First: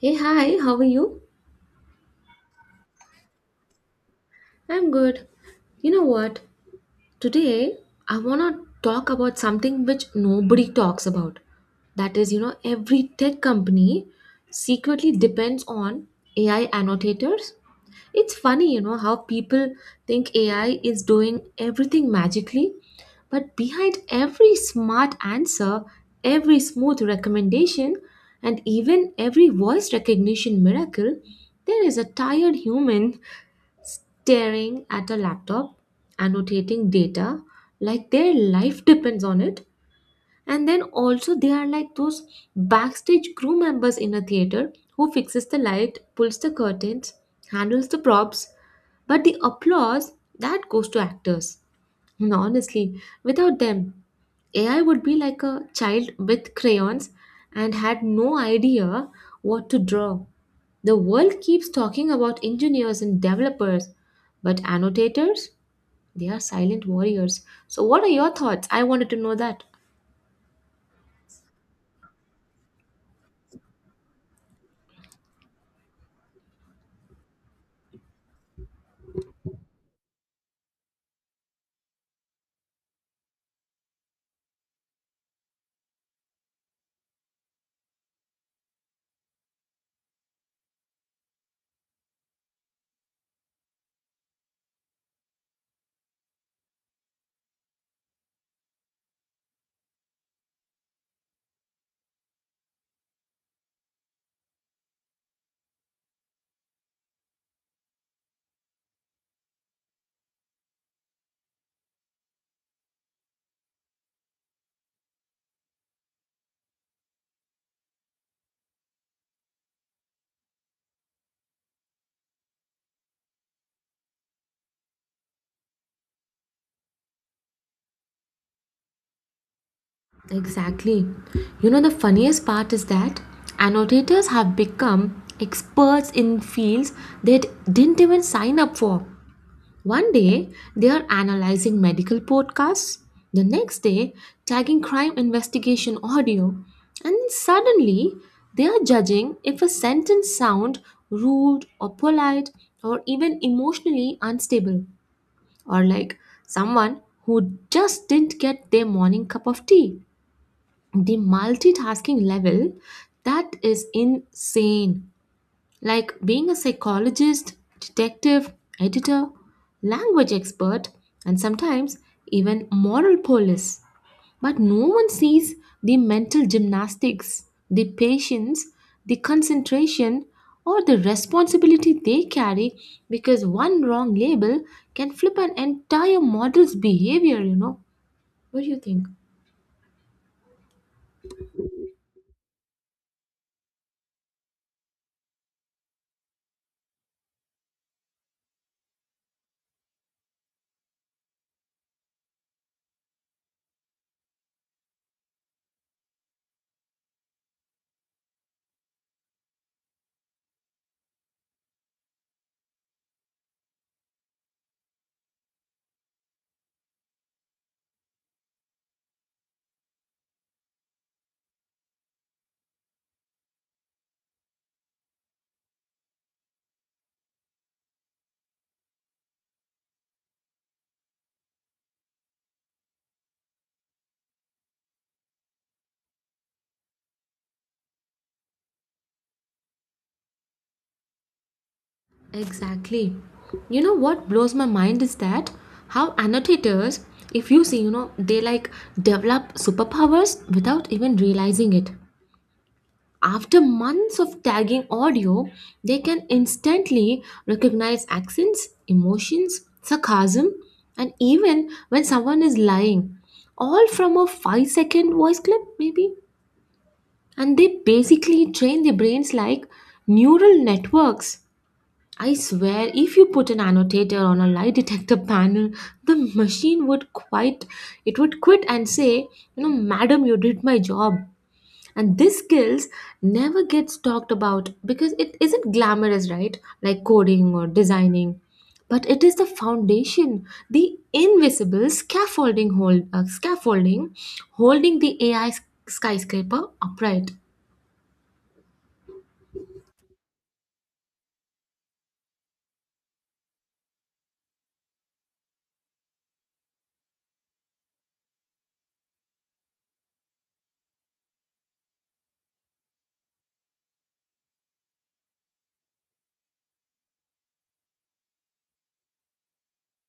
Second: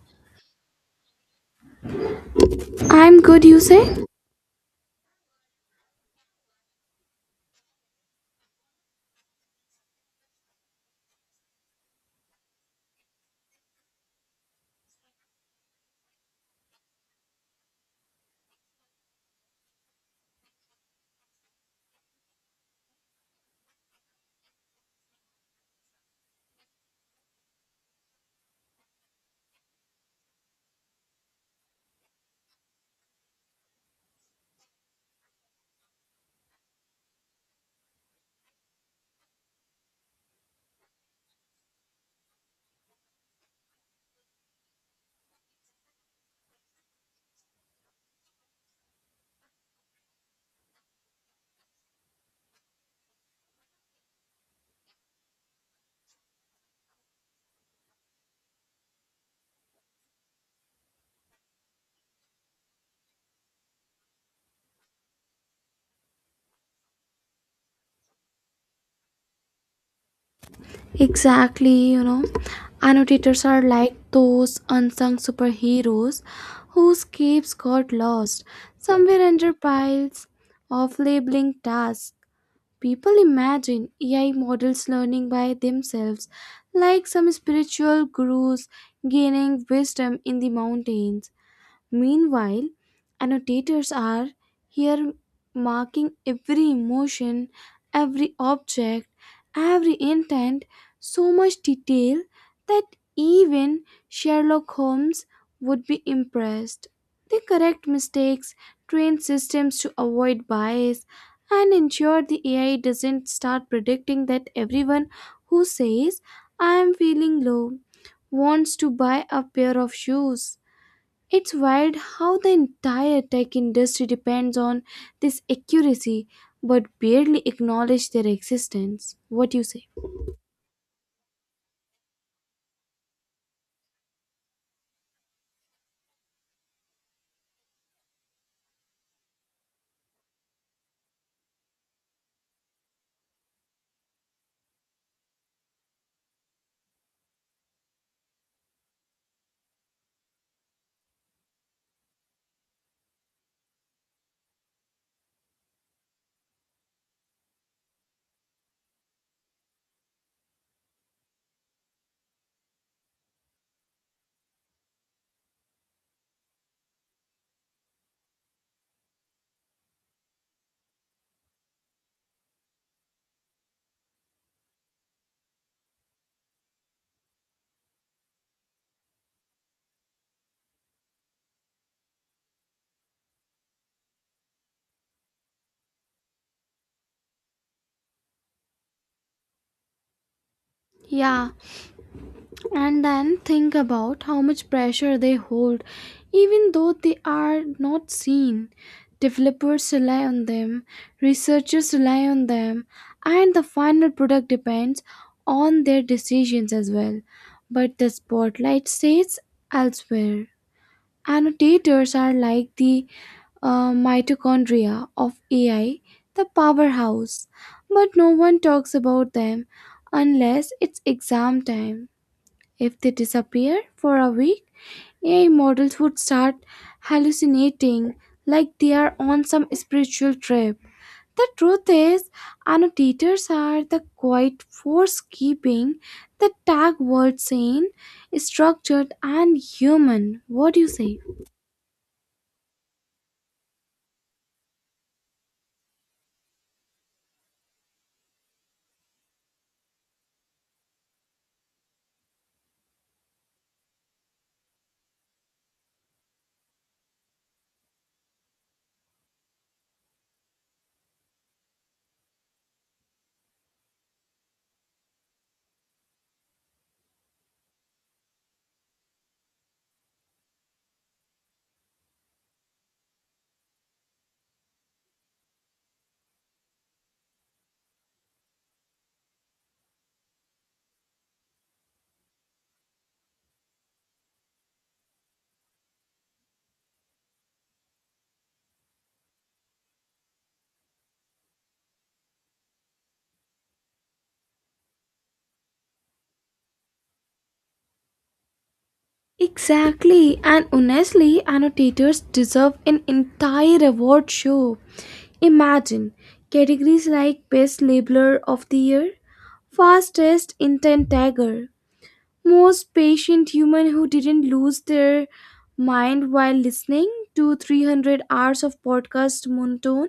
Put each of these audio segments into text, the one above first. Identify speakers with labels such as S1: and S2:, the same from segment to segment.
S1: Hey, hi, how are you?
S2: I'm good, you say?
S1: I'm good. You know what? Today, I want to talk about something which nobody talks about. That is, you know, every tech company secretly depends on AI annotators. It's funny, you know, how people think AI is doing everything magically, but behind every smart answer, every smooth recommendation, and even every voice recognition miracle, there is a tired human staring at a laptop, annotating data like their life depends on it. And then also they are like those backstage crew members in a theater who fixes the light, pulls the curtains, handles the props, but the applause that goes to actors and honestly, without them, AI would be like a child with crayons and had no idea what to draw. The world keeps talking about engineers and developers, but annotators, they are silent warriors. So, what are your thoughts? I wanted to know that.
S2: Exactly. Annotators are like those unsung superheroes whose capes got lost somewhere under piles of labeling tasks. People imagine AI models learning by themselves, like some spiritual gurus gaining wisdom in the mountains. Meanwhile, annotators are here marking every emotion, every object, every intent, so much detail that even Sherlock Holmes would be impressed. They correct mistakes, train systems to avoid bias, and ensure the AI doesn't start predicting that everyone who says, I am feeling low, wants to buy a pair of shoes. It's wild how the entire tech industry depends on this accuracy but barely acknowledge their existence. What you say?
S1: Exactly. You know, the funniest part is that annotators have become experts in fields they didn't even sign up for. One day, they are analyzing medical podcasts. The next day, tagging crime investigation audio. And then suddenly, they are judging if a sentence sound rude or polite or even emotionally unstable or like someone who just didn't get their morning cup of tea. The multitasking level that is insane, like being a psychologist, detective, editor, language expert, and sometimes even moral police. But no one sees the mental gymnastics, the patience, the concentration, or the responsibility they carry because one wrong label can flip an entire model's behavior, you know. What do you think?
S2: Yeah, and then think about how much pressure they hold, even though they are not seen. Developers rely on them, researchers rely on them, and the final product depends on their decisions as well. But the spotlight stays elsewhere. Annotators are like the mitochondria of AI, the powerhouse, but no one talks about them unless it's exam time. If they disappear for a week, AI models would start hallucinating like they are on some spiritual trip. The truth is, annotators are the quiet force keeping the tag world sane, structured, and human. What do you say?
S1: Exactly. You know what blows my mind is that how annotators, if you see, you know, they like develop superpowers without even realizing it. After months of tagging audio, they can instantly recognize accents, emotions, sarcasm, and even when someone is lying, all from a 5 second voice clip, maybe. And they basically train their brains like neural networks. I swear, if you put an annotator on a lie detector panel, the machine would quite it would quit and say, you know, madam, you did my job. And this skills never gets talked about because it isn't glamorous, right? Like coding or designing. But it is the foundation, the invisible scaffolding holding the AI skyscraper upright.
S2: Exactly, and honestly, annotators deserve an entire award show. Imagine categories like Best Labeler of the Year, Fastest Intent Tagger, Most Patient Human Who Didn't Lose Their Mind While Listening to 300 Hours of Podcast Monotone,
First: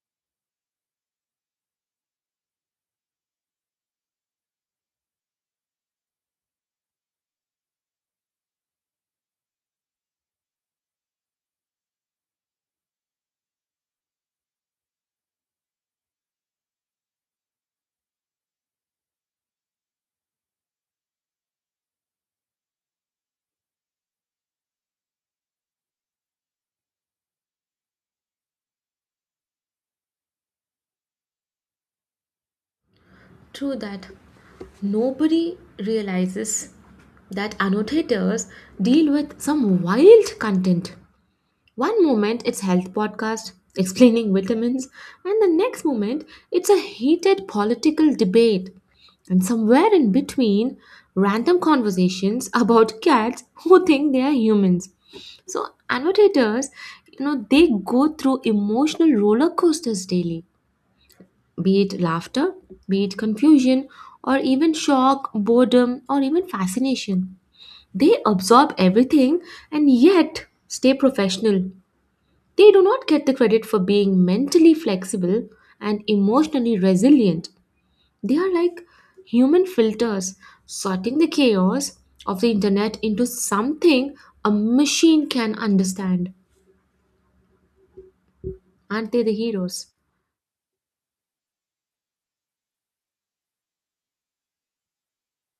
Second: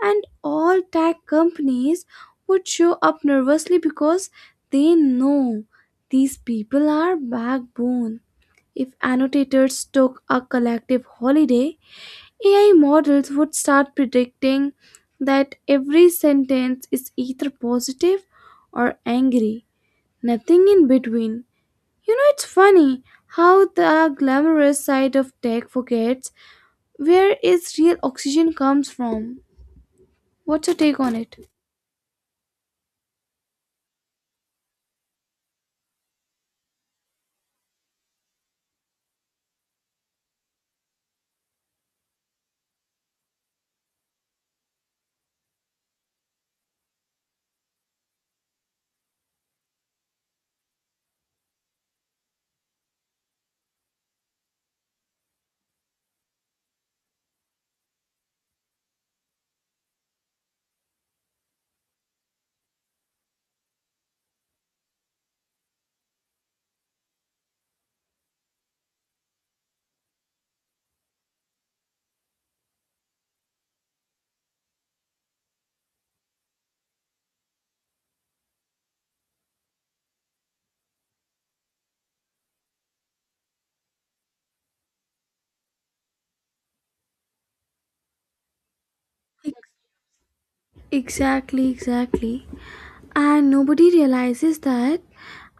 S2: and all tag companies would show up nervously because they know these people are backbone. If annotators took a collective holiday, AI models would start predicting that every sentence is either positive or angry, nothing in between. You know, it's funny how the glamorous side of tech forgets where its real oxygen comes from. What's your take on it?
S1: True that. Nobody realizes that annotators deal with some wild content. One moment it's health podcast explaining vitamins, and the next moment it's a heated political debate. And somewhere in between, random conversations about cats who think they are humans. So annotators, you know, they go through emotional roller coasters daily, be it laughter, be it confusion, or even shock, boredom, or even fascination. They absorb everything and yet stay professional. They do not get the credit for being mentally flexible and emotionally resilient. They are like human filters, sorting the chaos of the internet into something a machine can understand. Aren't they the heroes?
S2: Exactly, exactly. And nobody realizes that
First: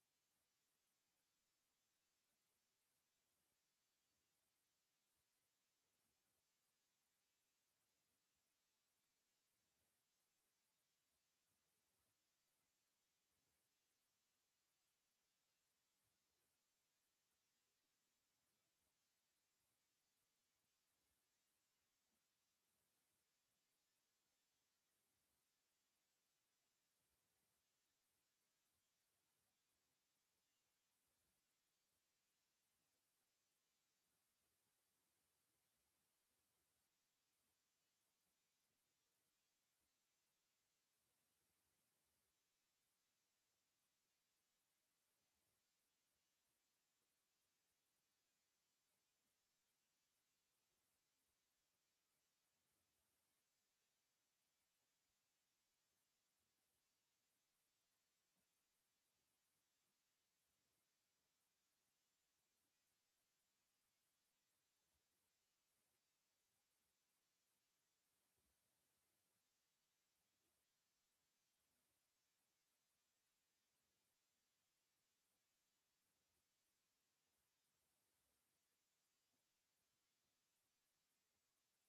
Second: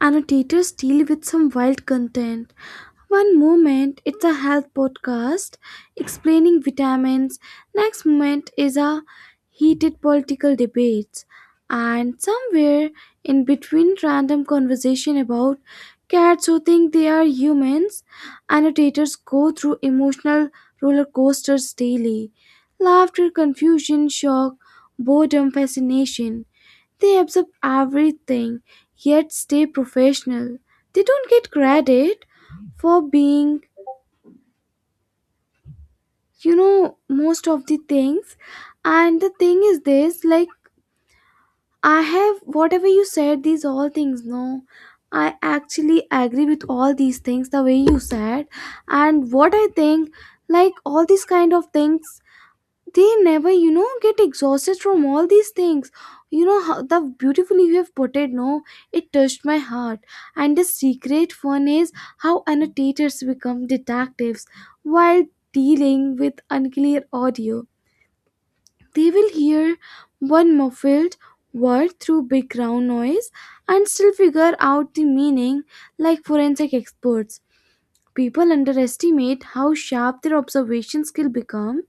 S2: annotators deal with some wild content. One moment it's a health podcast explaining vitamins, next moment is a heated political debates, and somewhere in between random conversation about cats who think they are humans, annotators go through emotional roller coasters daily. Laughter, confusion, shock, boredom, fascination. They absorb everything yet stay professional. They don't get credit for being, you know, most of the things. And the thing is this like, I have whatever you said, these all things, no. I actually agree with all these things the way you said. And what I think, like all these kind of things they never you know get exhausted from all these things, you know how the beautifully you have put it, no, it touched my heart. And the secret fun is how annotators become detectives while dealing with unclear audio. They will hear one muffled word through background noise and still figure out the meaning like forensic experts. People underestimate how sharp their observation skill become.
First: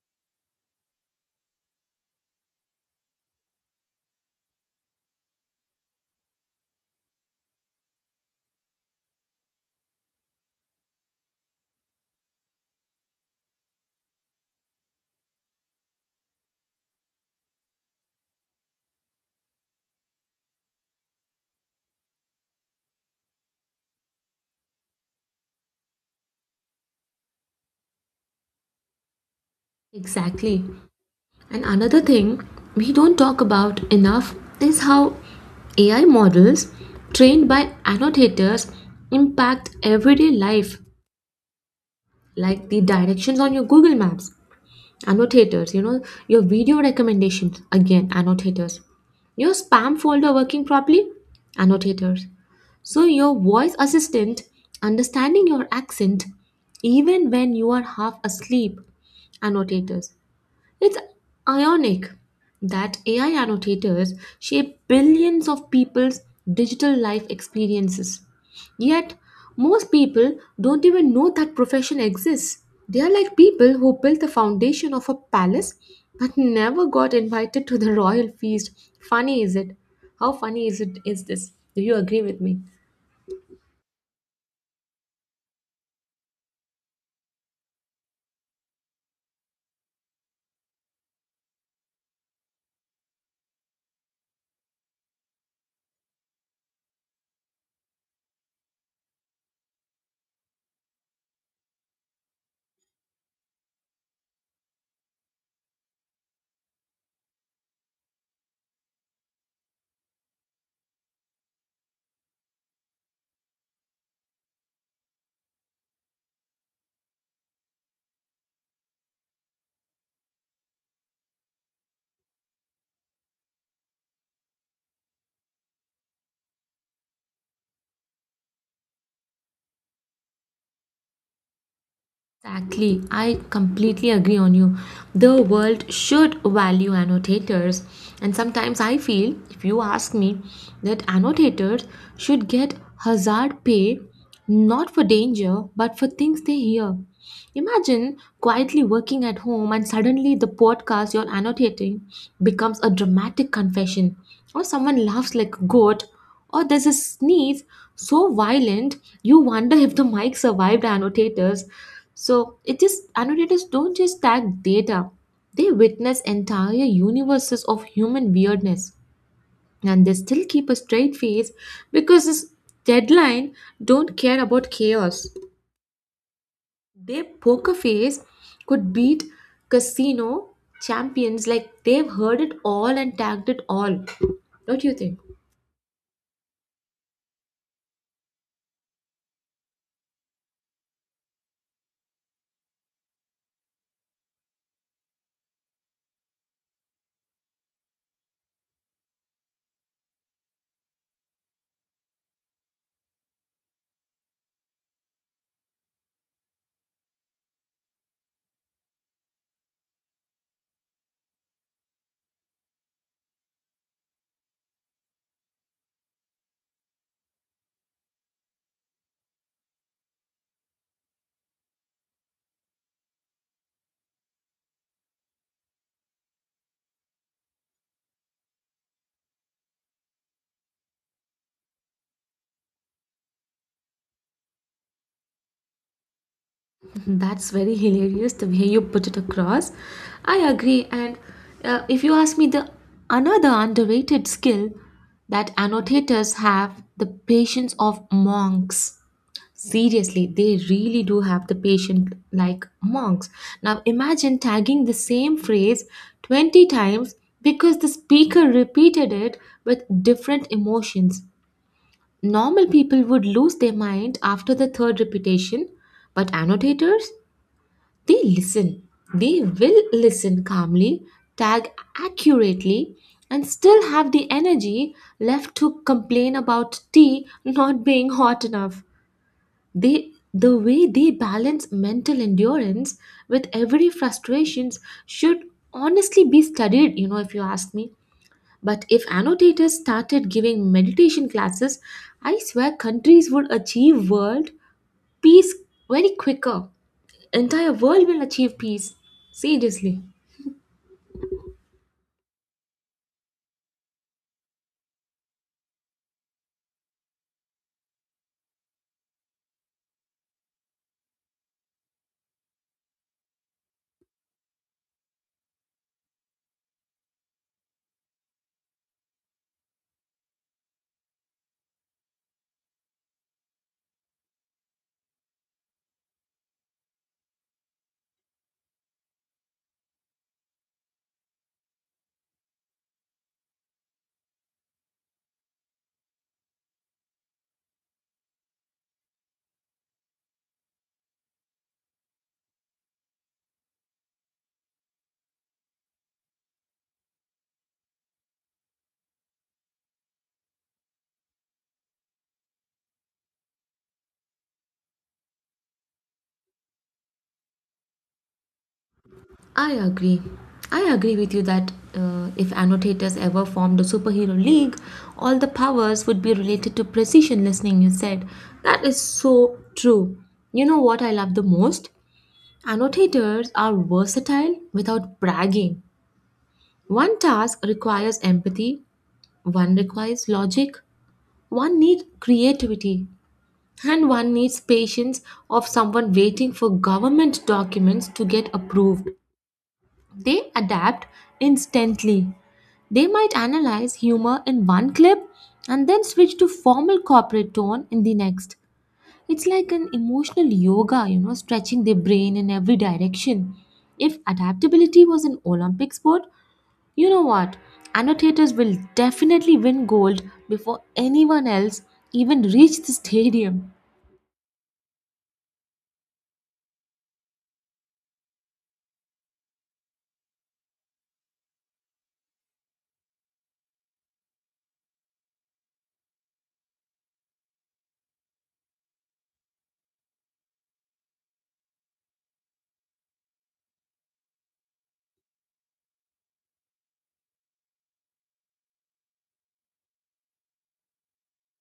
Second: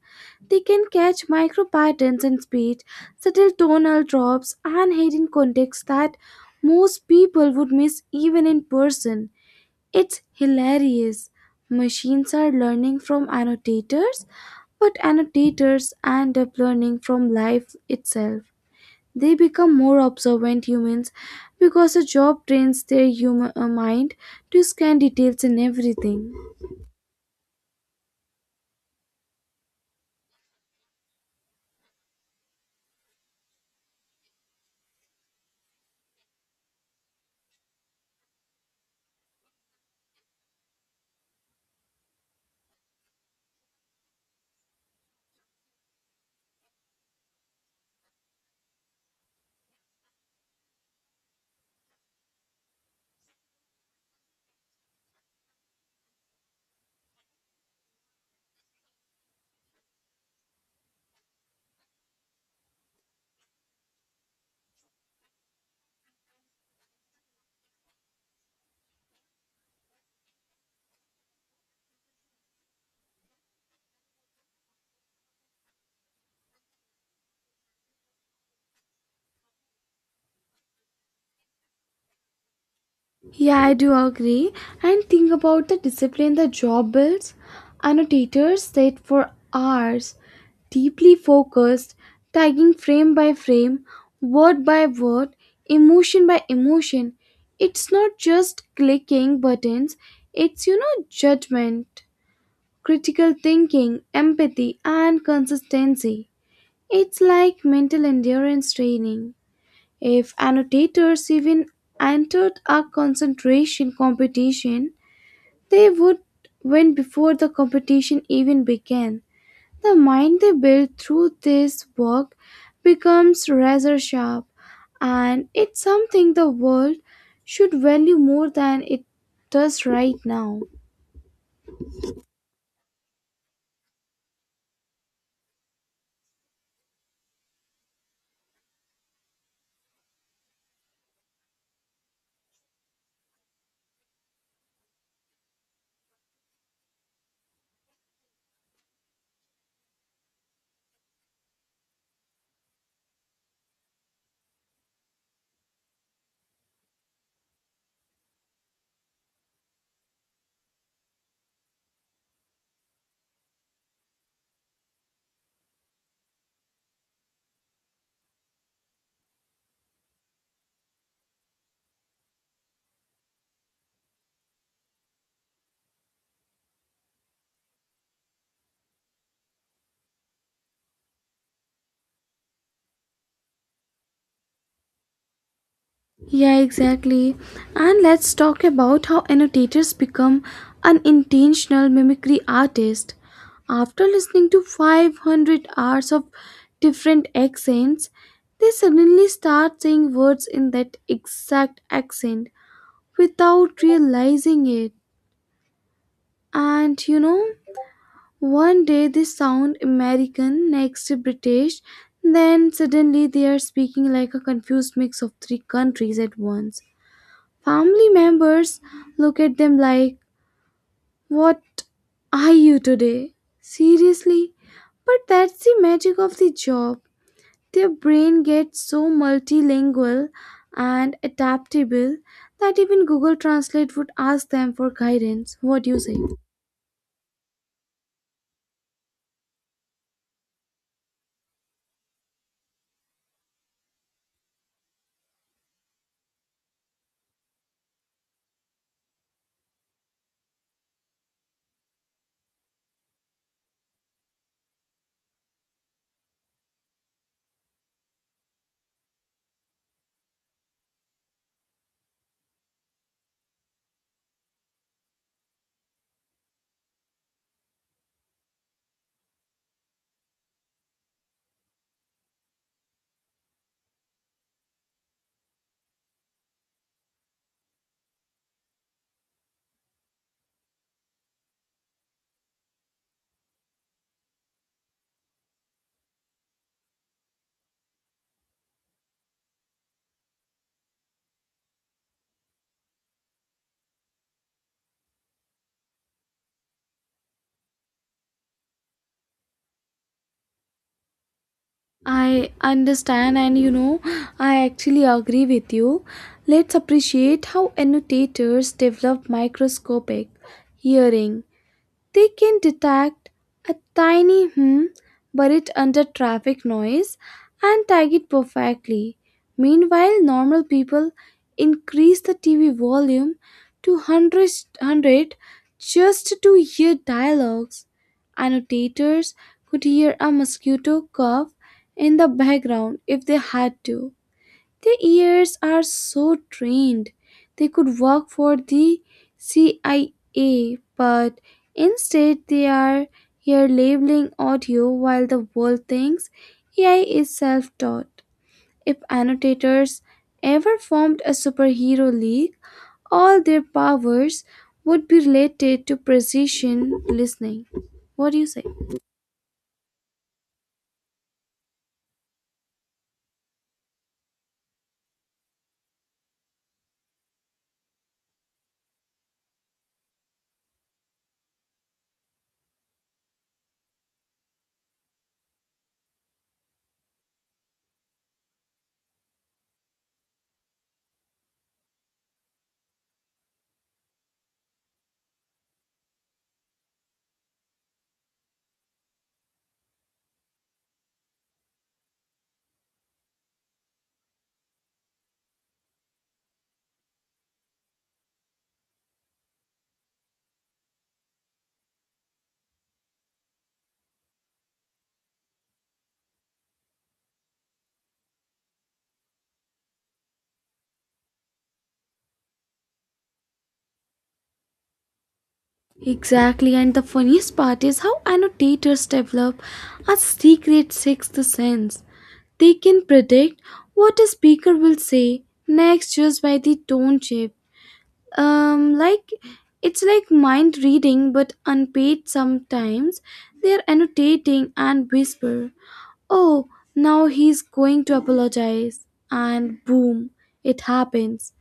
S2: They can catch micro patterns in speech, subtle tonal drops, and hidden context that most people would miss even in person. It's hilarious. Machines are learning from annotators, but annotators end up learning from life itself. They become more observant humans because a job trains their human mind to scan details in everything.
S1: Exactly. And another thing we don't talk about enough is how AI models trained by annotators impact everyday life, like the directions on your Google Maps, annotators, you know, your video recommendations, again, annotators, your spam folder working properly, annotators. So, your voice assistant understanding your accent even when you are half asleep, annotators. It's ironic that AI annotators shape billions of people's digital life experiences. Yet, most people don't even know that profession exists. They are like people who built the foundation of a palace but never got invited to the royal feast. Funny is it? How funny is it is this? Do you agree with me?
S2: Yeah, I do agree. And think about the discipline the job builds. Annotators sit for hours, deeply focused, tagging frame by frame, word by word, emotion by emotion. It's not just clicking buttons, it's, you know, judgment, critical thinking, empathy, and consistency. It's like mental endurance training. If annotators even entered a concentration competition, they would win before the competition even began. The mind they build through this work becomes razor sharp, and it's something the world should value more than it does right now.
S1: Exactly, I completely agree on you. The world should value annotators, and sometimes I feel, if you ask me, that annotators should get hazard pay, not for danger but for things they hear. Imagine quietly working at home and suddenly the podcast you're annotating becomes a dramatic confession, or someone laughs like a goat, or there's a sneeze so violent you wonder if the mic survived. Annotators, so it just annotators don't just tag data, they witness entire universes of human weirdness and they still keep a straight face because this deadline don't care about chaos. Their poker face could beat casino champions, like they've heard it all and tagged it all. What do you think?
S2: Yeah, exactly. And let's talk about how annotators become unintentional mimicry artists. After listening to 500 hours of different accents, they suddenly start saying words in that exact accent without realizing it. And you know, one day they sound American, next British, then suddenly they are speaking like a confused mix of three countries at once. Family members look at them like, "What are you today? Seriously?" But that's the magic of the job. Their brain gets so multilingual and adaptable that even Google Translate would ask them for guidance. What do you say?
S1: That's very hilarious, the way you put it across. I agree. And if you ask me, the another underrated skill that annotators have, the patience of monks. Seriously, they really do have the patience like monks. Now imagine tagging the same phrase 20 times because the speaker repeated it with different emotions. Normal people would lose their mind after the third repetition, but annotators? They listen. They will listen calmly, tag accurately, and still have the energy left to complain about tea not being hot enough. They the way they balance mental endurance with every frustrations should honestly be studied, you know, if you ask me. But if annotators started giving meditation classes, I swear countries would achieve world peace very quicker, entire world will achieve peace. Seriously.
S2: I understand, and you know, I actually agree with you. Let's appreciate how annotators develop microscopic hearing. They can detect a tiny hum buried under traffic noise and tag it perfectly. Meanwhile, normal people increase the TV volume to one hundred just to hear dialogues. Annotators could hear a mosquito cough in the background if they had to. Their ears are so trained. They could work for the CIA, but instead they are here labeling audio while the world thinks AI is self taught. If annotators ever formed a superhero league, all their powers would be related to precision listening. What do you say?
S1: I agree. I agree with you that if annotators ever formed a superhero league, all the powers would be related to precision listening, you said. That is so true. You know what I love the most? Annotators are versatile without bragging. One task requires empathy, one requires logic, one needs creativity, and one needs patience of someone waiting for government documents to get approved. They adapt instantly. They might analyze humor in one clip and then switch to formal corporate tone in the next. It's like an emotional yoga, you know, stretching their brain in every direction. If adaptability was an Olympic sport, you know what? Annotators will definitely win gold before anyone else even reach the stadium.
S2: Exactly, and the funniest part is how annotators develop a secret sixth sense. They can predict what a speaker will say next just by the tone shape. Like it's like mind reading but unpaid sometimes. They are annotating and whisper, "Oh, now he's going to apologize." And boom, it happens.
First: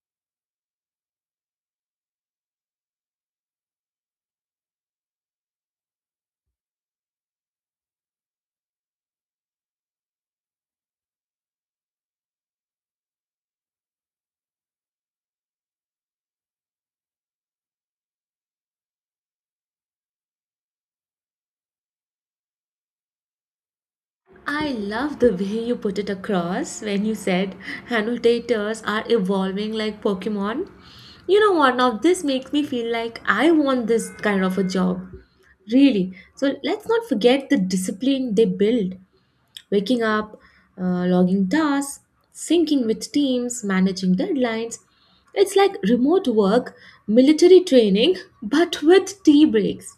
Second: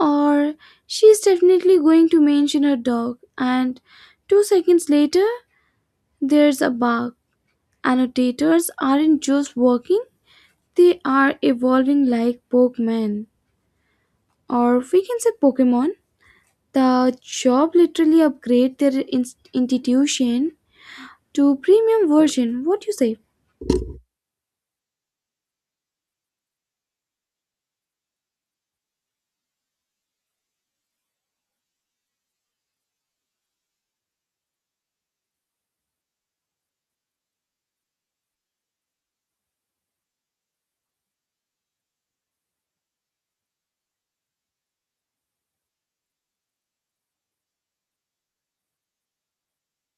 S2: Or, "she's definitely going to mention her dog." And 2 seconds later, there's a bark. Annotators aren't just working, they are evolving like Pokemon, or we can say Pokemon. The job literally upgrade their institution to premium version. What you say?
S1: I love the way you put it across when you said annotators are evolving like Pokemon. You know what? Now, this makes me feel like I want this kind of a job. Really. So, let's not forget the discipline they build, waking up, logging tasks, syncing with teams, managing deadlines. It's like remote work, military training, but with tea breaks.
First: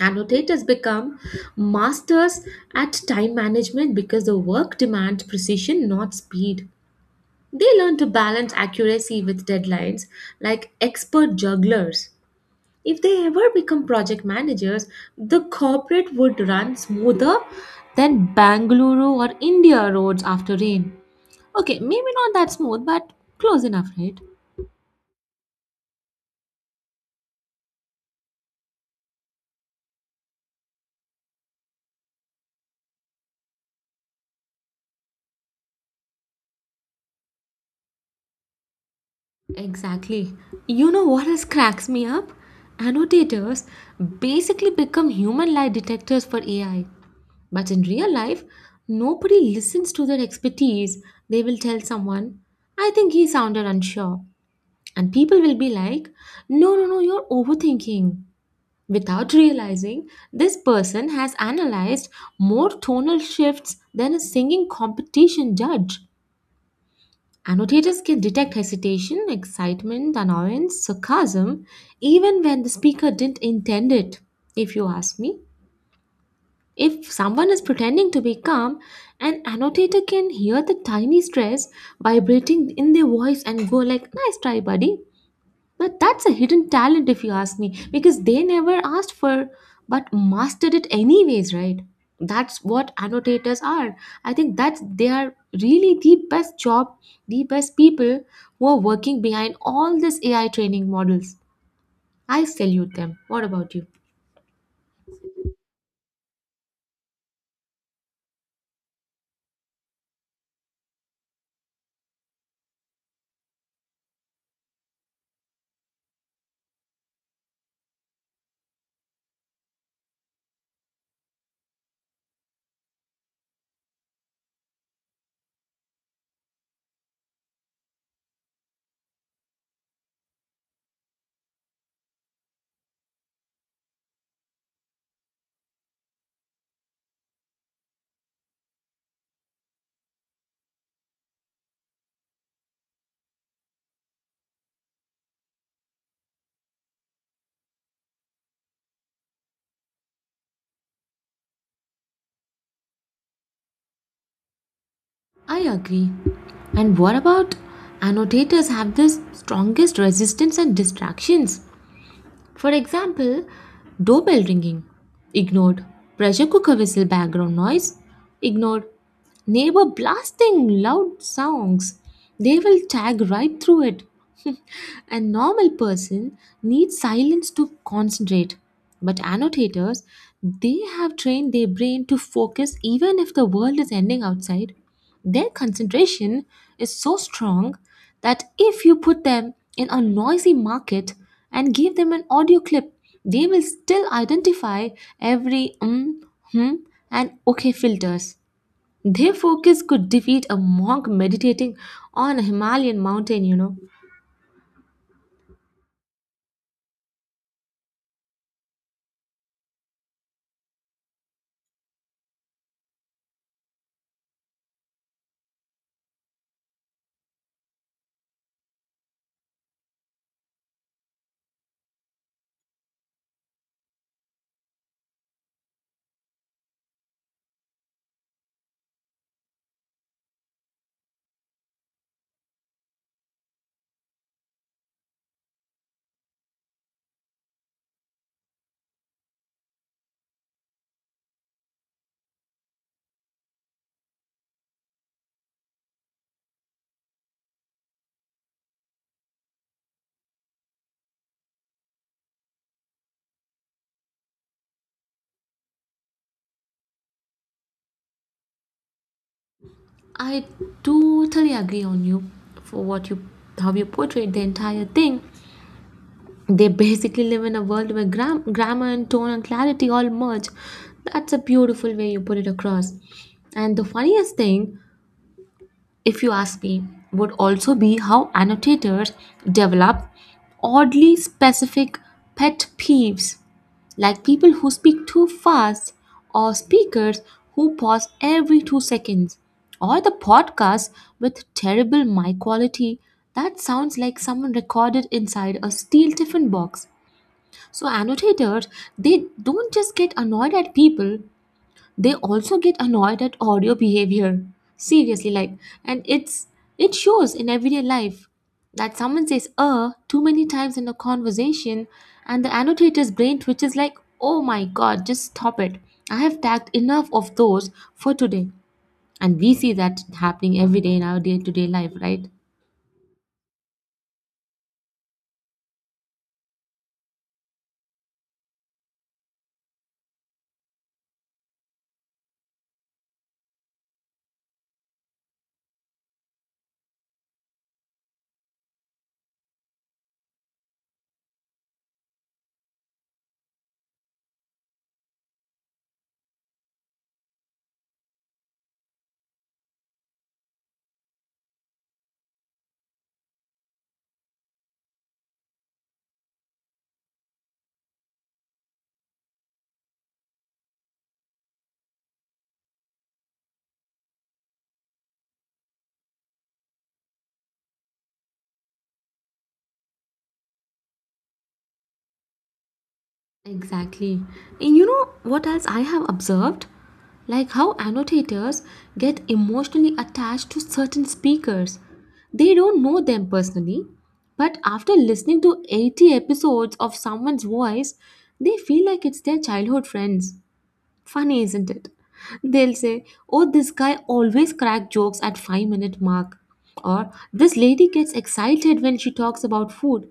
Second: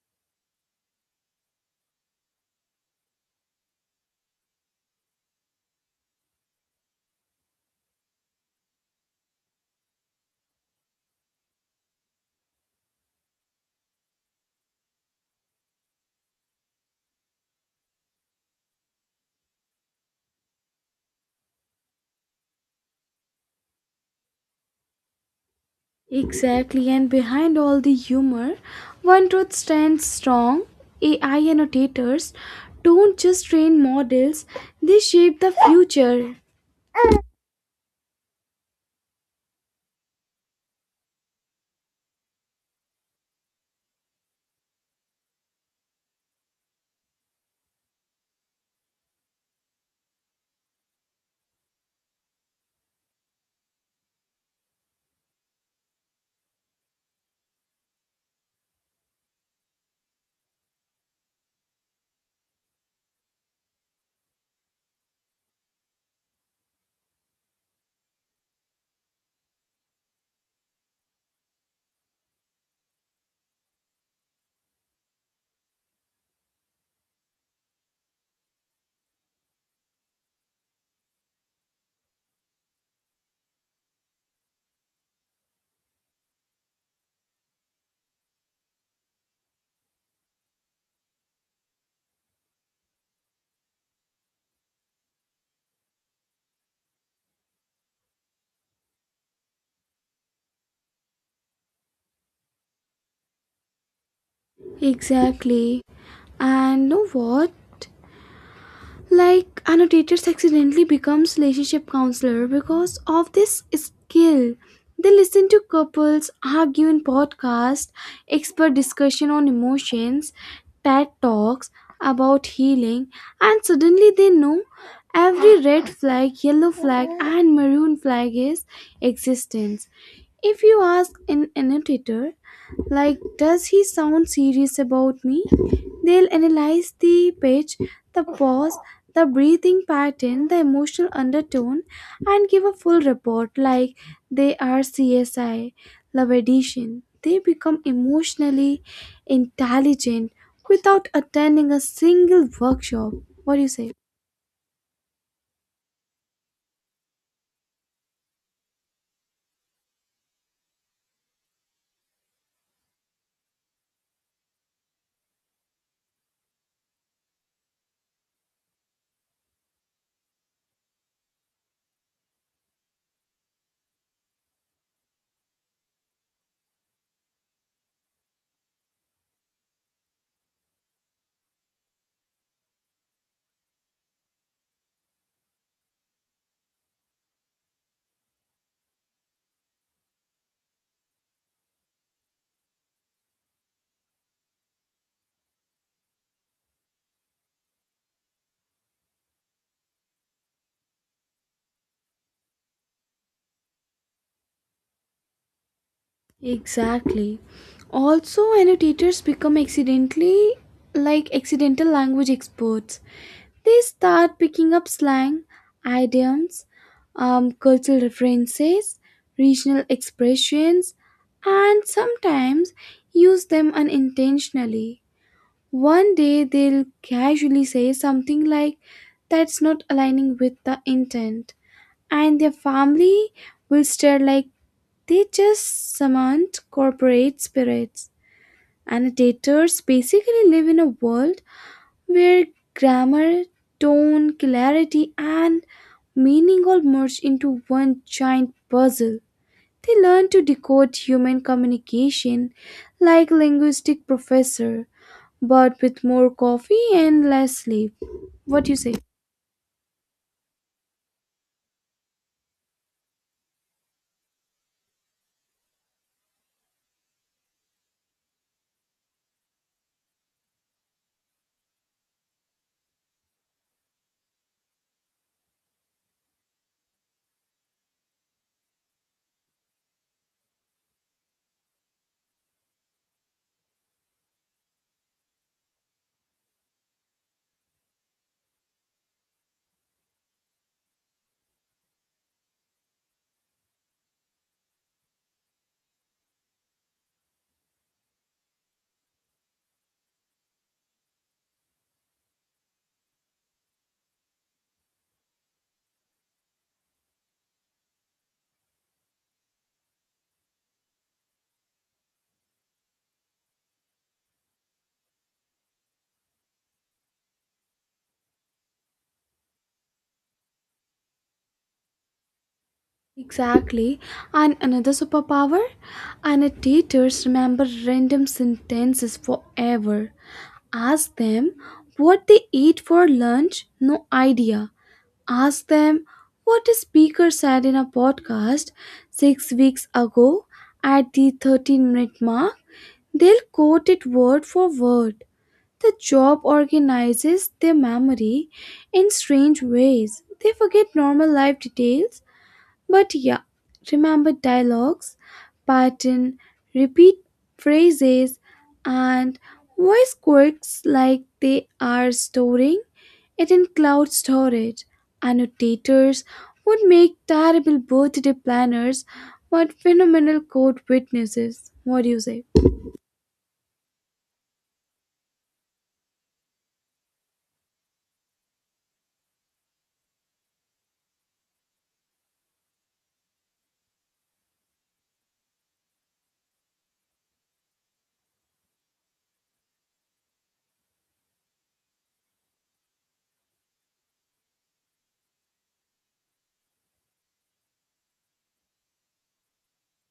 S1: Annotators become masters at time management because the work demands precision, not speed. They learn to balance accuracy with deadlines like expert jugglers. If they ever become project managers, the corporate would run smoother than Bangalore or India roads after rain. Okay, maybe not that smooth, but close enough, right?
S2: Exactly, and behind all the humor, one truth stands strong. AI annotators don't just train models, they shape the future.
S1: Exactly. You know what else cracks me up? Annotators basically become human lie detectors for AI. But in real life, nobody listens to their expertise. They will tell someone, I think he sounded unsure. And people will be like, No, you're overthinking. Without realizing, this person has analyzed more tonal shifts than a singing competition judge. Annotators can detect hesitation, excitement, annoyance, sarcasm, even when the speaker didn't intend it, if you ask me. If someone is pretending to be calm, an annotator can hear the tiny stress vibrating in their voice and go like, nice try, buddy. But that's a hidden talent, if you ask me, because they never asked for but mastered it anyways, right? That's what annotators are. I think that's they are really the best job, the best people who are working behind all these AI training models. I salute them. What about you?
S2: Exactly. And know what? Like annotators accidentally becomes relationship counselor because of this skill. They listen to couples argue in podcasts, expert discussion on emotions, TED talks about healing, and suddenly they know every red flag, yellow flag, and maroon flag is existence. If you ask an annotator, like, does he sound serious about me? They'll analyze the pitch, the pause, the breathing pattern, the emotional undertone, and give a full report like they are CSI, Love Edition. They become emotionally intelligent without attending a single workshop. What do you say?
S1: I agree. And what about annotators have the strongest resistance and distractions? For example, doorbell ringing, ignored. Pressure cooker whistle background noise, ignored. Neighbor blasting loud songs, they will tag right through it. A normal person needs silence to concentrate, but annotators, they have trained their brain to focus even if the world is ending outside. Their concentration is so strong that if you put them in a noisy market and give them an audio clip, they will still identify every hmm, and okay filters. Their focus could defeat a monk meditating on a Himalayan mountain, you know.
S2: Exactly. Also, annotators become accidentally like accidental language experts. They start picking up slang, idioms, cultural references, regional expressions, and sometimes use them unintentionally. One day they'll casually say something like, "that's not aligning with the intent," and their family will stare like they just summoned corporate spirits. Annotators basically live in a world where grammar, tone, clarity, and meaning all merge into one giant puzzle. They learn to decode human communication like linguistic professor, but with more coffee and less sleep. What do you say?
S1: I totally agree on you for what you, how you portrayed the entire thing. They basically live in a world where grammar and tone and clarity all merge. That's a beautiful way you put it across. And the funniest thing, if you ask me, would also be how annotators develop oddly specific pet peeves, like people who speak too fast, or speakers who pause every 2 seconds, or the podcast with terrible mic quality that sounds like someone recorded inside a steel tiffin box. So annotators, they don't just get annoyed at people, they also get annoyed at audio behavior. Seriously, like, and it shows in everyday life that someone says too many times in a conversation, and the annotator's brain twitches like, "Oh my god, just stop it! I have tagged enough of those for today." And we see that happening every day in our day-to-day life, right?
S2: Exactly. And another superpower? Annotators remember random sentences forever. Ask them what they ate for lunch, no idea. Ask them what a speaker said in a podcast 6 weeks ago at the 13-minute mark. They'll quote it word for word. The job organizes their memory in strange ways. They forget normal life details but yeah, remember dialogues, pattern, repeat phrases, and voice quirks like they are storing it in cloud storage. Annotators would make terrible birthday planners but phenomenal court witnesses. What do you say?
S1: Exactly. And you know what else I have observed? Like how annotators get emotionally attached to certain speakers. They don't know them personally, but after listening to 80 episodes of someone's voice, they feel like it's their childhood friends. Funny, isn't it? They'll say, "Oh, this guy always crack jokes at 5-minute mark." Or, "This lady gets excited when she talks about food."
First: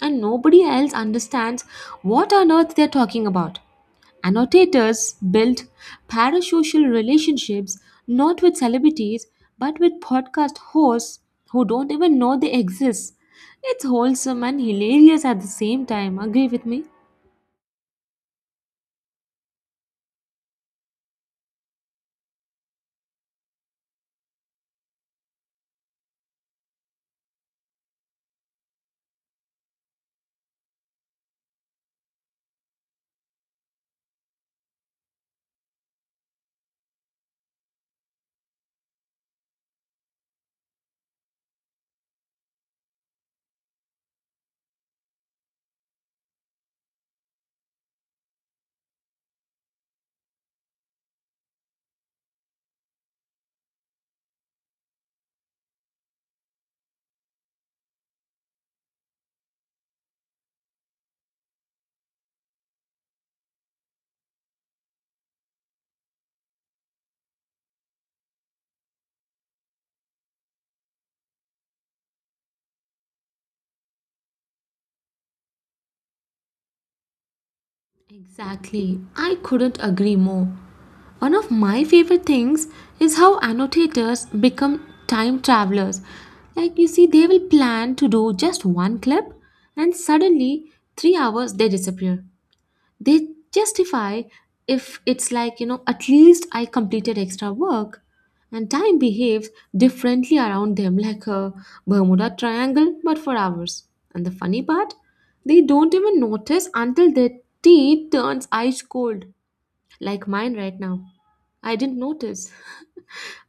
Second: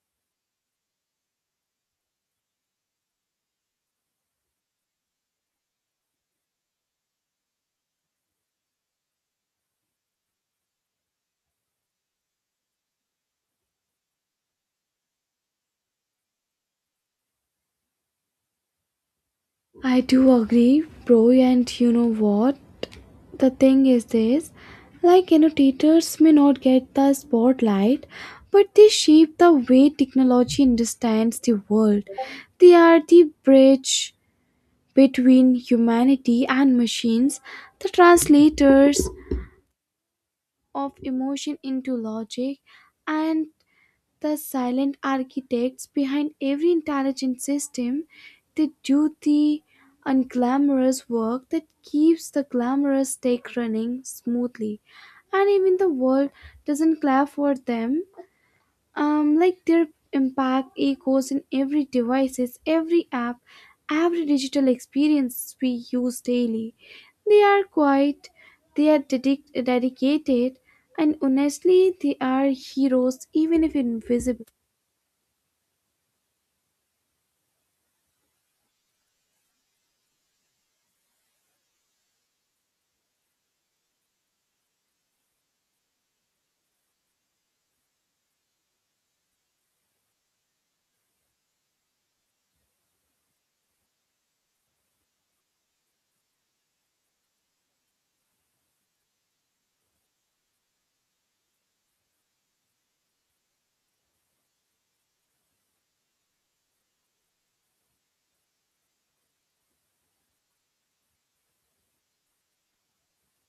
S1: And nobody else understands what on earth they're talking about. Annotators build parasocial relationships not with celebrities but with podcast hosts who don't even know they exist. It's wholesome and hilarious at the same time. Agree with me?
S2: I do agree, bro, and you know what? The thing is this like, you know, teachers may not get the spotlight, but they shape the way technology understands the world. They are the bridge between humanity and machines, the translators of emotion into logic, and the silent architects behind every intelligent system. They do the unglamorous work that keeps the glamorous tech running smoothly. And even the world doesn't clap for them. Like their impact echoes in every devices, every app, every digital experience we use daily. They are quite, they are dedicated, and honestly, they are heroes even if invisible.
S1: Exactly. I couldn't agree more. One of my favorite things is how annotators become time travelers. Like, you see, they will plan to do just one clip, and suddenly, 3 hours they disappear, they justify if it's like, you know, at least I completed extra work. And time behaves differently around them, like a Bermuda triangle but for hours. And the funny part, they don't even notice until their tea turns ice cold, like mine right now. I didn't notice,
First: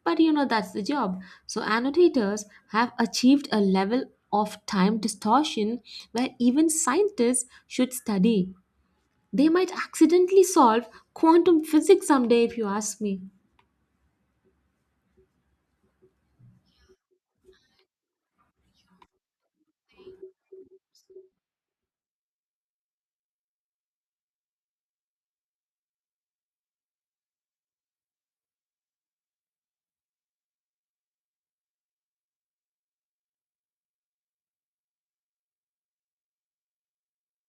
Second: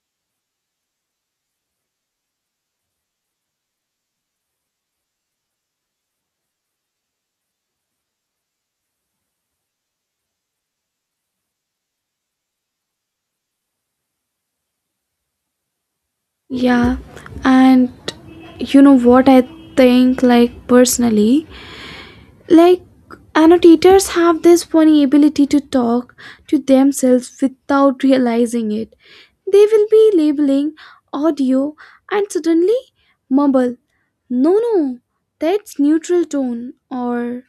S1: but you know, that's the job. So annotators have achieved a level of time distortion where even scientists should study. They might accidentally solve quantum physics someday, if you ask me.
S2: Yeah, and you know what I think, like personally, like annotators have this funny ability to talk to themselves without realizing it. They will be labeling audio and suddenly mumble, "No, no, that's neutral tone," or,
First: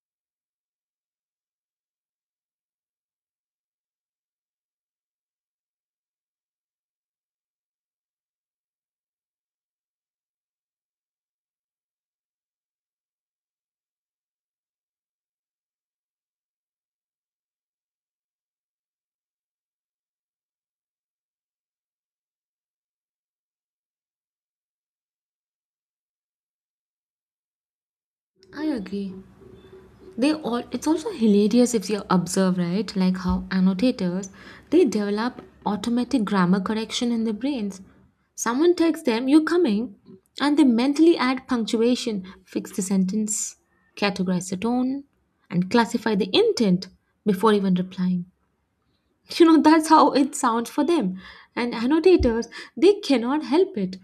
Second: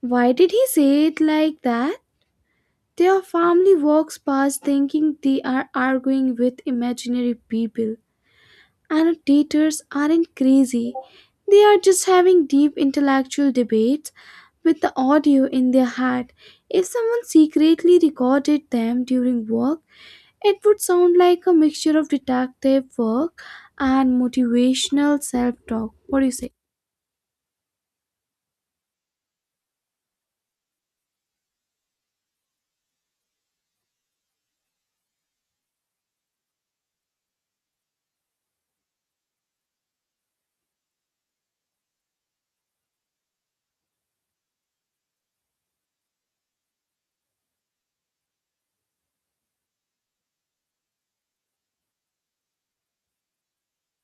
S2: "why did he say it like that?" Their family walks past thinking they are arguing with imaginary people. Annotators aren't crazy, they are just having deep intellectual debates with the audio in their head. If someone secretly recorded them during work, it would sound like a mixture of detective work and motivational self talk. What do you say?
S1: I agree. They all, it's also hilarious if you observe, right? Like how annotators, they develop automatic grammar correction in their brains. Someone texts them, you're coming, and they mentally add punctuation, fix the sentence, categorize the tone, and classify the intent before even replying. You know that's how it sounds for them. And annotators, they cannot help it.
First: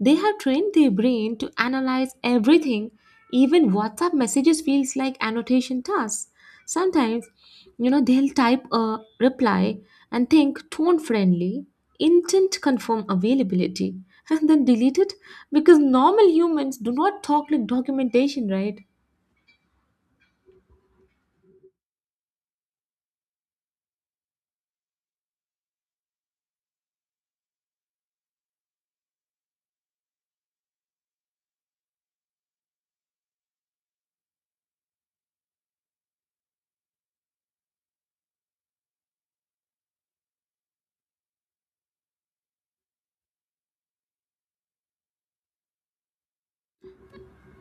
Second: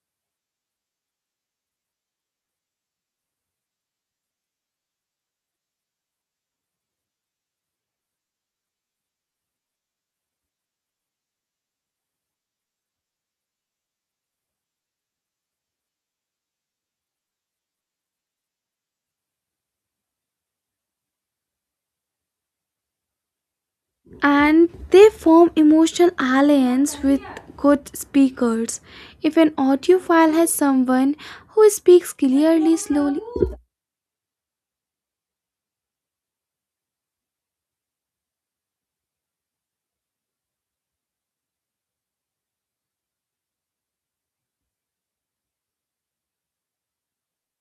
S1: They have trained their brain to analyze everything. Even WhatsApp messages feels like annotation tasks sometimes. You know, they'll type a reply and think tone friendly, intent confirm availability, and then delete it because normal humans do not talk like documentation, right?
S2: And they form emotional alliance with good speakers. If an audiophile has someone who speaks clearly, slowly,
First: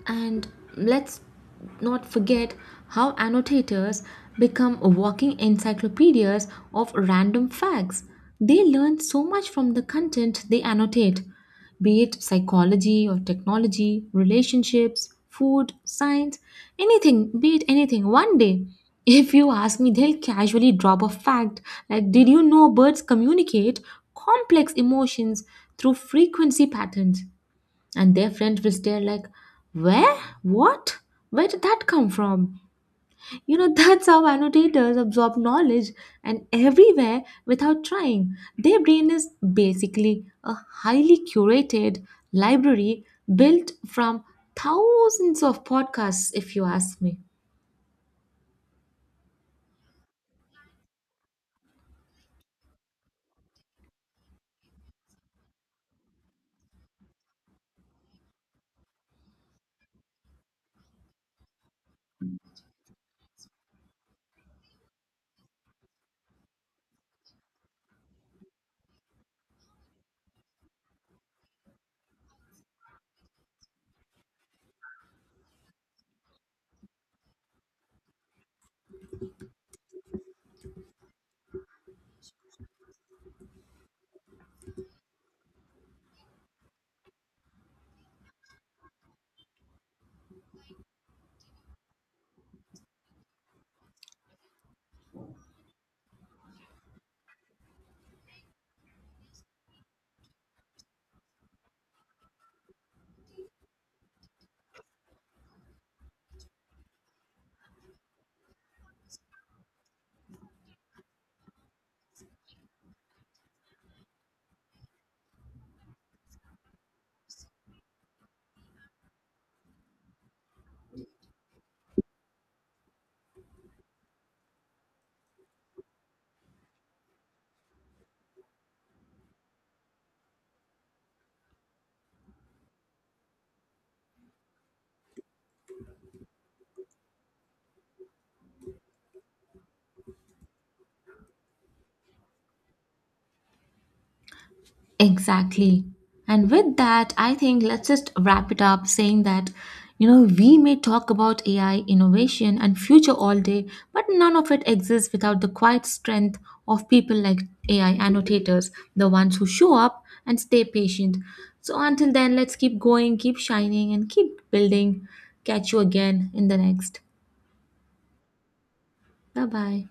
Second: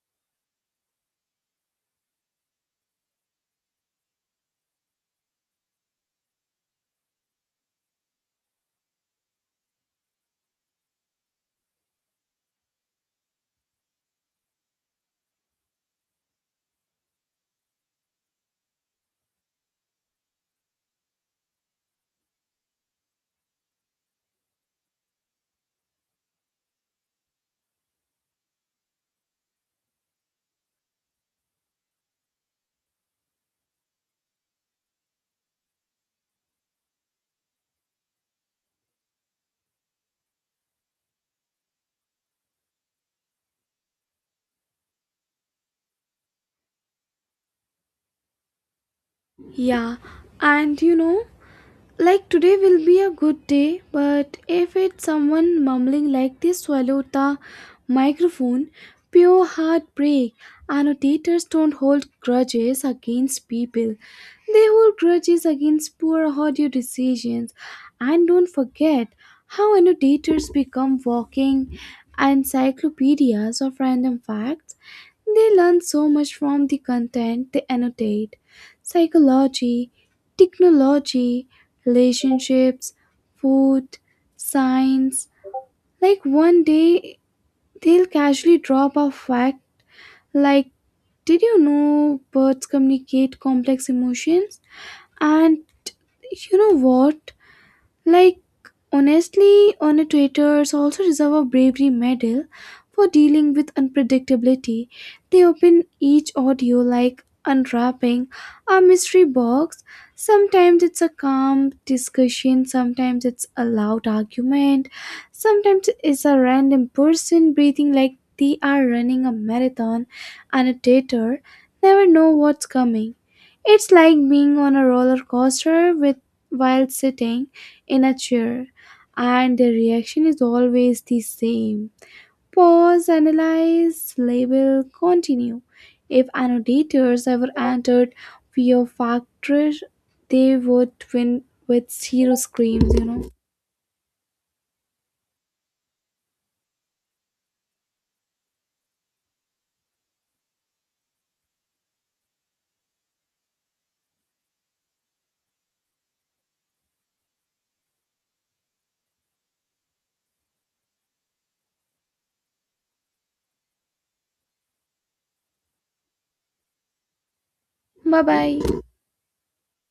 S1: And let's not forget how annotators become walking encyclopedias of random facts. They learn so much from the content they annotate, be it psychology or technology, relationships, food, science, anything, be it anything. One day, if you ask me, they'll casually drop a fact like, Did you know birds communicate complex emotions through frequency patterns? And their friends will stare like, where, what, where did that come from, you know. That's how annotators absorb knowledge and everywhere without trying. Their brain is basically a highly curated library built from thousands of podcasts, if you ask me.
S2: yeah, and you know, like today will be a good day, but if it's someone mumbling like they swallowed the microphone, pure heartbreak. Annotators don't hold grudges against people. They hold grudges against poor audio decisions. And don't forget how annotators become walking encyclopedias of random facts. They learn so much from the content they annotate. Psychology, technology, relationships, food, science. Like one day they'll casually drop a fact like, "Did you know birds communicate complex emotions?" And you know what? Like, honestly, on a traitors also deserve a bravery medal for dealing with unpredictability. They open each audio like unwrapping a mystery box. Sometimes it's a calm discussion, sometimes it's a loud argument, sometimes it's a random person breathing like they are running a marathon, and a traitor never know what's coming. It's like being on a roller coaster with while sitting in a chair, and their reaction is always the same: pause, analyze, label, continue. If annotators ever entered fear factor, they would win with zero screams, you know.
S1: Exactly. And with that, I think let's just wrap it up saying that, you know, we may talk about AI innovation and future all day, but none of it exists without the quiet strength of people like AI annotators, the ones who show up and stay patient. So until then, let's keep going, keep shining, and keep building. Catch you again in the next.
S2: Bye bye.
S1: Bye bye.